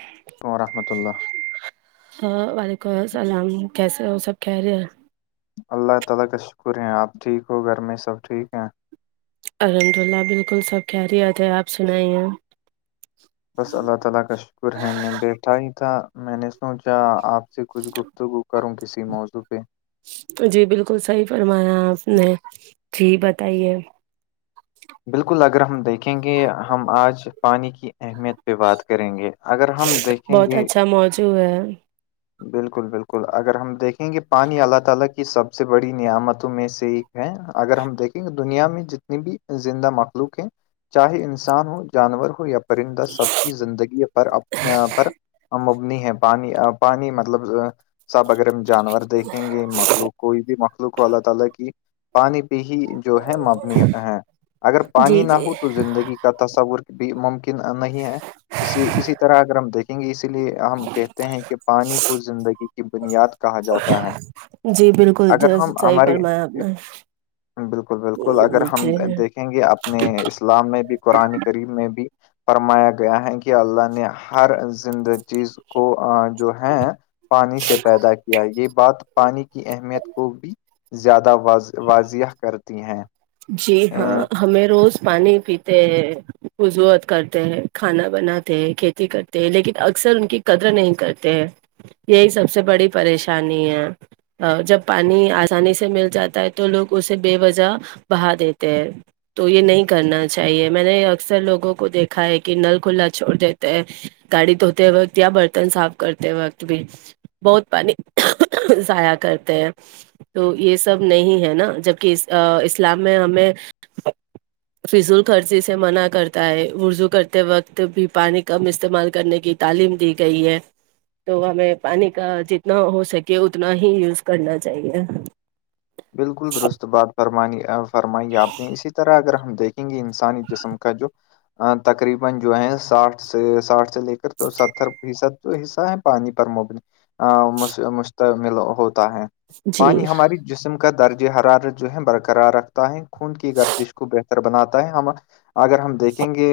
ہاں و رحمتۃ اللہ ہ وعلیکم السلام کیسے ہو سب کہ رہے اللہ تعالی کا شکر ہے آپ ٹھیک ہو گھر میں سب ٹھیک ہیں الحمد للہ بالکل سب کیا ریات ہے آپ سنائی ہیں بس اللہ تعالی کاش شکر ہے میں بیٹھا ہی تھا میں نے سوچا آپ سے کچھ گفتگو کروں کسی موضوع پہ جی بالکل صحیح فرمایا آپ نے جی بتائیے بالکل اگر ہم دیکھیں گے ہم آج پانی کی اہمیت پہ بات کریں گے اگر ہم دیکھیں بہت گے اچھا موضوع ہے بالکل بالکل اگر ہم دیکھیں گے پانی اللہ تعالی کی سب سے بڑی نعمتوں میں سے ہیں اگر ہم دیکھیں گے دنیا میں جتنی بھی زندہ مخلوق ہیں چاہے انسان ہو جانور ہو یا پرندہ سب کی زندگی پر پر مبنی ہے پانی پانی مطلب سب اگر ہم جانور دیکھیں گے مخلوق کوئی بھی مخلوق ہو اللہ تعالی کی پانی پہ ہی جو ہے مبنی ہے اگر پانی جی نہ جی ہو تو زندگی کا تصور بھی ممکن نہیں ہے اسی اسی طرح اگر ہم دیکھیں گے اسی لیے ہم کہتے ہیں کہ پانی کو زندگی کی بنیاد کہا جاتا ہے جی بالکل جی اگر ہم صحیح ہماری فرمایا آپ نے بالکل بالکل اگر ہم جی دیکھ دیں گے اپنے اسلام میں بھی قرآن قریب میں بھی فرمایا گیا ہے کہ اللہ نے نے ہر زندہ چیز کو جو جو ہے پانی سے پیدا کیا یہ بات پانی کی اہمیت کو بھی زیادہ وض واضح کرتی ہیں جی ہاں ہمیں روز پانی پیتے ہیں وضوت کرتے ہیں کھانا بناتے ہیں کھیتی کرتے ہیں لیکن اکثر ان کی قدر نہیں کرتے ہیں یہی سب سے بڑی پریشانی ہے جب پانی آسانی سے مل جاتا ہے تو لوگ اسے بے وجہ بہا دیتے ہیں تو یہ نہیں کرنا چاہیے میں نے اکثر لوگوں کو دیکھا ہے کہ نل کھلا چھوڑ دیتے ہے گاڑی دھوتے وقت یا برتن صاف کرتے وقت بھی بہت پانی ضیاء کرتے ہیں تو یہ سب نہیں ہے نا جبکہ اسلام میں ہمیں فضول خرچی سے منع کرتا ہے وضوع کرتے وقت بھی پانی کم استعمال کرنے کی تعلیم دی گئی ہے تو ہمیں پانی کا جتنا ہو سکے اتنا ہی یوز کرنا چاہیے بالکل درست بات فرم فرمائی آپ نے اسی طرح اگر ہم دیکھیں انسانی جسم کا جو تقریبن جو ہے ساٹھ سے ساٹھ سے لے کر تو ستر فیصد جو حصہ ہے پانی پر مب مشتمل ہوتا ہے جی پانی ہماری جسم کا درج حرارت جو ہے برقرار رکھتا ہے خون کی گردش کو بہتر بناتا ہے ہم اگر ہم دیکھیں گے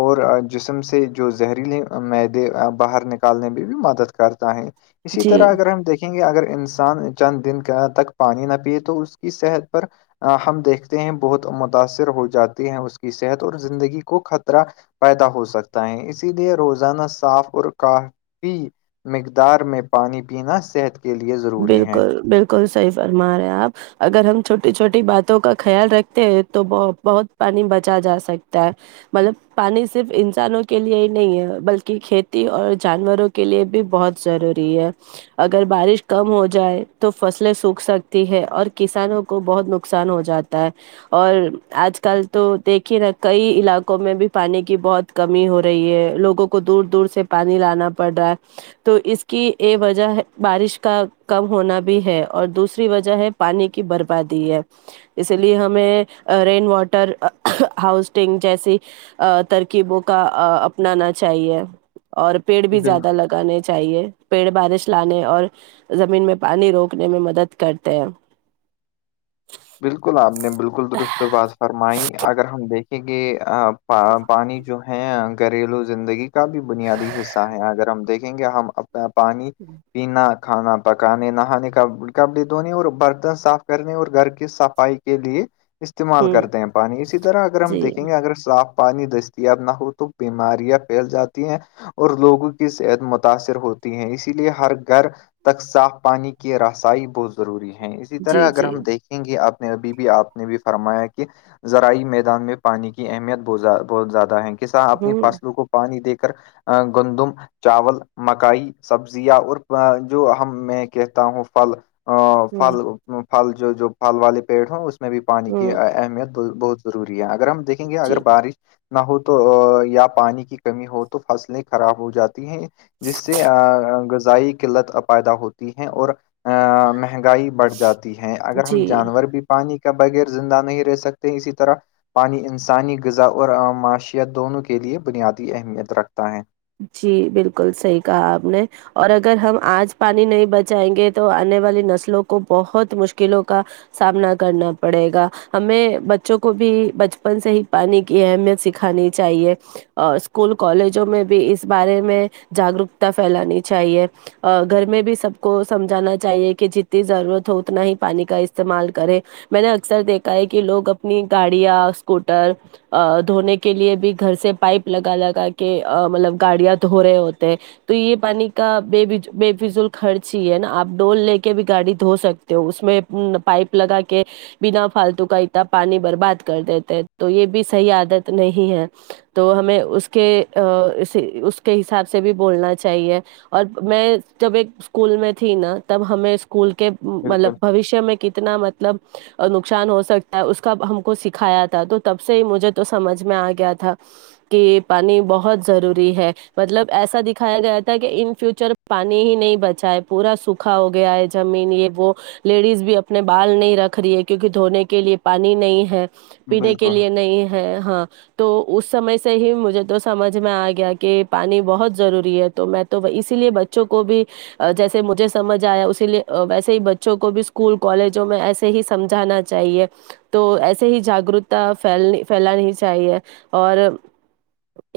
اور جسم سے جو زہریلے معیدے باہر نک پالنے میں بھی مدد کرتا ہے اسی جی طرح اگر ہم دیکھیں گے اگر انسان چند دن کا تک پانی نہ پیئے تو اس کی صحت پر ہم دیکھتے ہیں بہت متاثر ہو جاتی ہیں اس کی صحت اور زندگی کو خطرہ پیدا ہو سکتا ہے اسی لیے روزانہ صاف اور کافی مقدار میں پانی پینا صحت کے لیے ضروری ہے بالکل بالکل صحیح فرما رہے آپ اگر ہم چھوٹی چھوٹی باتوں کا خیال رکھتے ہیں تو ب بہت پانی بچا جا سکتا ہے مطلب پانی صرف انسانوں کے لیے ہی نہیں ہے بلکہ کھیتی اور جانوروں کے لیے بھی بہت ضروری ہے اگر بارش کم ہو جائے تو فصلیں سوکھ سکتی ہے اور کسانوں کو بہت نقصان ہو جاتا ہے اور آج کل تو دیکھیے نا کئی علاقوں میں بھی پانی کی بہت کمی ہو رہی ہے لوگوں کو دور دور سے پانی لانا پڑ رہا ہے تو اس کی یہ وجہ ہے بارش کا کم ہونا بھی ہے اور دوسری وجہ ہے پانی کی بربادی ہے اسی لیے ہمیں رین واٹر ہاؤسٹنگ جیسی ترکیبوں کا اپنانا چاہیے اور پیڑ بھی بالکل زیادہ لگانے چاہیے پیڑ بارش لانے اور زمین میں پانی روکنے میں مدد کرتے ہیں بالکل آپ نے بالکل درست بات فرمائی اگر ہم دیکھیں گے پانی جو ہے گھریلو زندگی کا بھی بنیادی حصہ ہے اگر ہم دیکھیں گے ہم اپنا پانی پینا کھانا پکانے نہانے کا کپڑے دھونے اور برتن صاف کرنے اور گھر صفائی کے لیے استعمال ہوں کرتے ہیں پانی اسی طرح اگر ہم جی دیکھیں گے اگر صاف پانی دستیاب نہ ہو تو بیماریاں پھیل جاتی ہیں اور لوگوں کی صحت متاثر ہوتی ہے اسی لیے ہر گھر تک صاف پانی کی رسائی بہت ضروری ہے اسی طرح جی اگر جی ہم دیکھیں یں گی آپ نے ابھی بھی آپ نے بھی فرمایا کہ زاری میدان میں پانی کی اہمیت ب بہت زیادہ ہے کسان اپنی ہوں فصلوں کو پانی دے کر گندم چاول مکائی سبزیاں اور جو ہم میں کہتا ہوں پھل ا پھل ہ پھل جو جو پھل والے پیڑ ہو اس میں بھی پانی کی ہ اہمیت بہت ضروری ہے اگر ہم دیکیں گے اگر جی بارش نہ ہو تو یا پانی کی کمی ہو تو فصلیں خراب ہو جاتی ہیں جس سے آ غذائی قلت آ پیدا ہوتی ہے اور آ مہنگائی بڑھ جاتی ہے اگر ہم جی جانور بھی پانی کے بغیر زندہ نہیں رہ سکتے اسی طرح پانی انسانی غذا اور معاشت دونوں کے لیئے بنیادی اہمیت رکھتا ہے جی بالکل صحیح کہا آپ نے اور اگر ہم آج پانی نہیں بچائیں گے تو آنے والی نسلوں کو بہت مشکلوں کا سامنا کرنا پڑے گا ہمیں بچوں کو بھی بچپن سے ہی پانی کی اہمیت سک کھانی چاہیے اور اسکول کالجوں میں بھی اس بارے میں جاگروکتا پھیلانی چاہیے گھر میں بھی سب کو سمجھانا چاہیے کی جتنی ضرورت ہو اتنا ہی پانی کا استعمال کرے میں نے اکثر دیکھا ہے کی لوگ اپنی گاڑیاں اسکوٹر آ دھونے کے لیے بھی گھر سے پائپ لگا لگا کے مطلب گاڑیاں دھو رہے ہوتے تو یے پانی کا بے فضو بے فضول خرچ ہی ہے نا آپ ڈول لے کے بھی گاڑی دھو سکتے اس میں پائپ لگا کے بنا فالتو کا اتنا پانی برباد کر دیتے تو یے بھی صحیح عادت نہیں ہے تو ہمیں اس کے آ اس کے حساب سے بھی بولنا چاہیے اور میں جب ایک اسکول میں تھی نا تب ہمیں اسکول کے مطلب بالکل بوشیہ میں کت تنا مطلب اور نقصان ہو سکتا ہے اس کا ہم کو سکھایا تھا تو تب سے مجھے تو سمجھ میں آ گیا تھا کہ پانی بہ ہت ضروری ہے مطلب ایسا دکھایا گیا تھا کہ ان فیوچر پانی ہی نہیں بچائے پورا سوکھا ہو گیا ہے زمین یے وہ لیڈیز بھی اپنے بال نہیں رکھ رہی ہے کیونکی دھونے کے لیے پانی نہیں ہے پینے کے بالکل لیے نہیں ہے ہاں تو اس سمے سے ہی مجھے تو سمجھ میں آ گیا کہ پانی بہت ضروری ہے تو میں تو اسی لیے بچوں کو بھی جیسے مجھے سمجھ آیا اسی لیے ویسے ہی بچوں کو بھی اسکول کالجوں میں ایسے ہی سمجھانا چاہیے تو ایسے ہی جاگروکتا پھیلنی پھیلانی چاہیے اور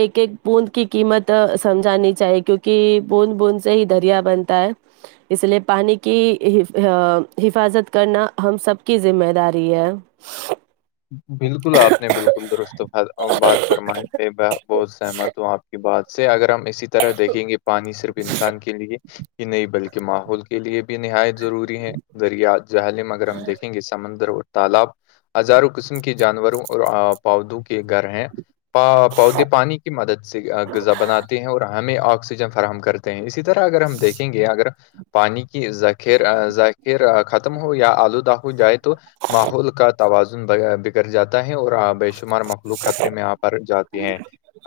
ایک ایک بوند کی قیمت سمجھانی چاہیے کیونکی بوند بوند سے ہی دریا بنتا ہے اس لیے پانی کی حفاظت کرنا ہم سب کی ذمہ داری ہے بالکل آپ نے بالکل درست فر بات فرمائی ہے میں بہت سہمت ہوں آپ کے بات سے اگر ہم اسی طرح دیکھیں گے پانی صرف انسان کے لیے ہی نہیں بلکی ماحول کےلیے بھی نہایت ضروری ہے دریا جہلم اگر ہم دیکیں گے سمندر اور تالاب ہزاروں قسم کے جانوروں اور پودوں کے گھر ہیں پودے پانی کی مدد سے غذا بناتے ہیں اور ہمیں آکسیجن فراہم کر تے ہے اسی طرح اگر ہم دیکھیں گے اگر پانی کی ذخیر ذ خیرا ختم ہو یا آلودہ ہو جائے تو ماحول کا تواز زیا بگڑ جاتا ہے اور آ بے شمار مخلوق خطرے میں آپر جاتے ہیں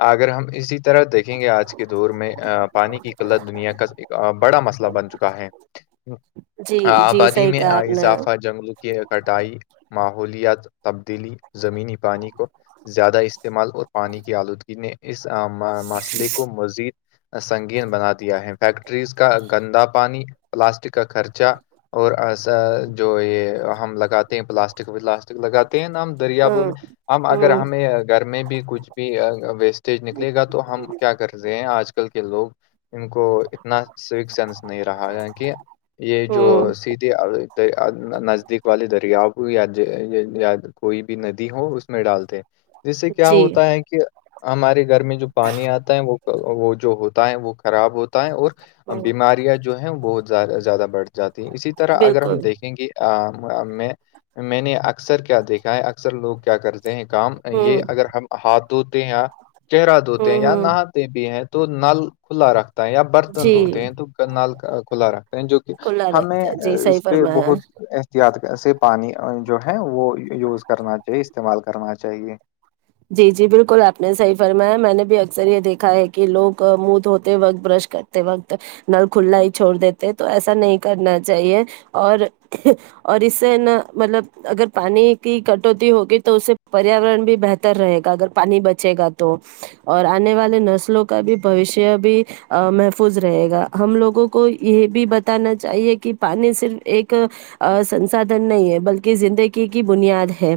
اگر ہم اسی طرح دیکھیں گے آج کے دور میں پانی کی قلت دنیا کا بڑا مسئلہ بن چکا ہے جی جی آبادی صحیح میں کہا آپ نے اضافہ جنگلوں کی کٹائی ماحولیات تبدیلی زمینی پانی کو زیادہ است تعمال اور پانی کی آلودگی میں اس آما مسئلے کو مزید سنگین بنا دیا ہے فیکٹریز کا گندا پانی پلاسٹک کا خرچہ اور ایسا جو یے ہم لگاتے ہیں پلاسٹک ولاس ٹک لگاتے ہیں نا ہم دریابوں ہوں اب اگر ہوں ہمیں گھر میں بھی کچھ بھی ویسٹیج نکلے گا تو ہم کیا کر تے ہیں آج کل کے لوگ ان کو اتنا سوک سینس نہیں رہا ہے کہ یے جو ہوں سیدھے نزدیک والی دریاؤ کو یا جو ہے یا کوئی بھی ندی ہو اس میں ڈالتے جس سے کیا جی ہوتا ہے کہ ہمارے گھر میں جو پانی آتا ہے وہ وہ جو ہوتا ہے وہ خراب ہوتا ہے اور ہوں بیماریاں جو ہیں بہت زیادہ بڑھ جاتی ہیں اسی طرح اگر بالکل ہم دیکھیں گے ا میں میں نے اکثر کیا دیکھا ہے اکثر لوگ کیا کرتے کام یہ ہوں اگر ہم ہاتھ دھوتے ہیں یا چہرہ دھوتے ہوں ہیں یا نہ ہوں بھی ہیں تو نل کھلا رکھتا ہے یا برتن جی دھوتے ہیں تو نل کھلا رکھتا ہے جو کھلا ہمیں رکھتے ہیں، جی صحیح اس پہ فرمایا بہت احتیاط سے پانی جو ہے وہ یوز کرنا چاہیے استعمال کرنا چاہیے جی جی بالکل آپ نے صحیح فرمایا میں نے بھی اکثر یہ دیکھا ہے کہ لوگ مہ دھوتے وقت برش کرتے وقت نل کلا ہی چھوڑ دیتے تو ایسا نہیں کرنا چاہیے اور اور اس سے نا مطلب اگر پانی کی کٹوتی ہوگی تو اس سے پریاورن بھی بہتر ر رہے گا اگر پانی بچے گا تو اور آنے والے نسلوں کا بھی بھویشے بھی محفوظ رہے گا ہم لوگوں کو یہ بھی بتانا چاہیے کہ پانی صرف ایک ا سنساادھن نہیں ہے بلکہ زندگی کی بنیاد ہے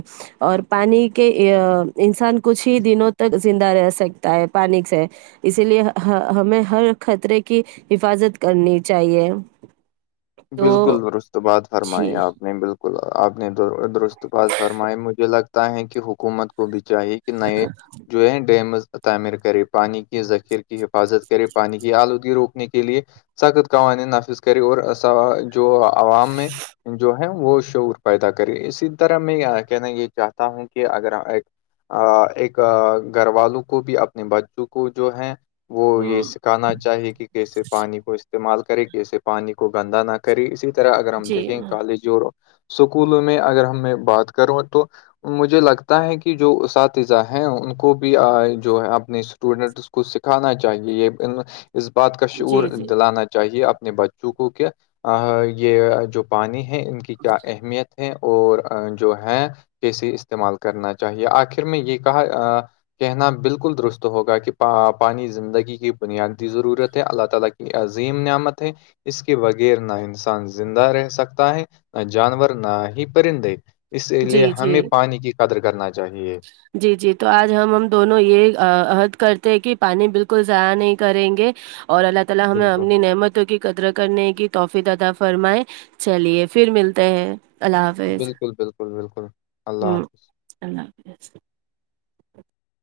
اور پانی کے ا انسان کچھ ہی دنوں تک زندہ رہ سکتا ہے پانی سے اسی لیے ہا ہمیں ہر خطرے کی حفاظت کرنی چاہیے بالکل تو درست بات فرمائی جی آپ نے بالکل آپ نے درست بات فرمائی مجھے لگتا ہے کہ حکومت گوبھی چاہیے کہ نہیں یہ جو ہے ڈیمز تعمیر کرے پانی کے ذخیر کی حفاظت کرے پانی کی آلودگی روکنے کے لیے سخت قوانین نافذ کرے اور جو عوام میں جو وہ شعور پیدا کرے اسی طرح میں کہنا یہ چاہتا ہوں کہ اگر ا ایک گھر والوں کو بھی اپنے بچوں کو جو ہے وہ یہ ہ سکھانا چاہی کہ کیسے پانی کو استعمال کرے کیسے پانی کو گندہ نہ کرے اسی طرح اگر ہم جی دیکھیں کالج اور اسکولوں میں اگر ہم میں بات کروں تو مجھے لگتا ہے کہ جو اساتذہ ہیں ان کو بھی جو ہے اپنے اسٹوڈنٹ کو سکھانا چاہیے یہ اس بات کا شعور جی جی دلانا چاہیے اپنے بچوں چونکو کہ یہ جو پانی ہے ان کی کیا اہمیت ہے اور جو ہے جے استعمال کرنا چاہیے آخر میں یہ کہا کہنا بالکل درست ہوگا کہ پانی زندگی کی بنیادی ضرورت ہے اللہ تالی کی عظیم نعمت ہے اس کے بغیر نہ انسان زندہ رہ سکتا ہے نہ جانور نہ ہی پرندے اسی جی لیے ہمیں جی پانی کی قدر کرنا چاہیے جی جی تو آج ہم ہم دونوں یہ احد کرتے ہیں کہ پانی بالکل ضائع نہیں کریں گے اور اللہ تالی ہمیں بالکل اپنی نعمت کی قدر کرنے کی توفیق اتا فرمائے چلیے پھر ملتے ہیں اللہ حافظ بالکل بالکل بالکل اللہ ہ حافظ اللہ حافظ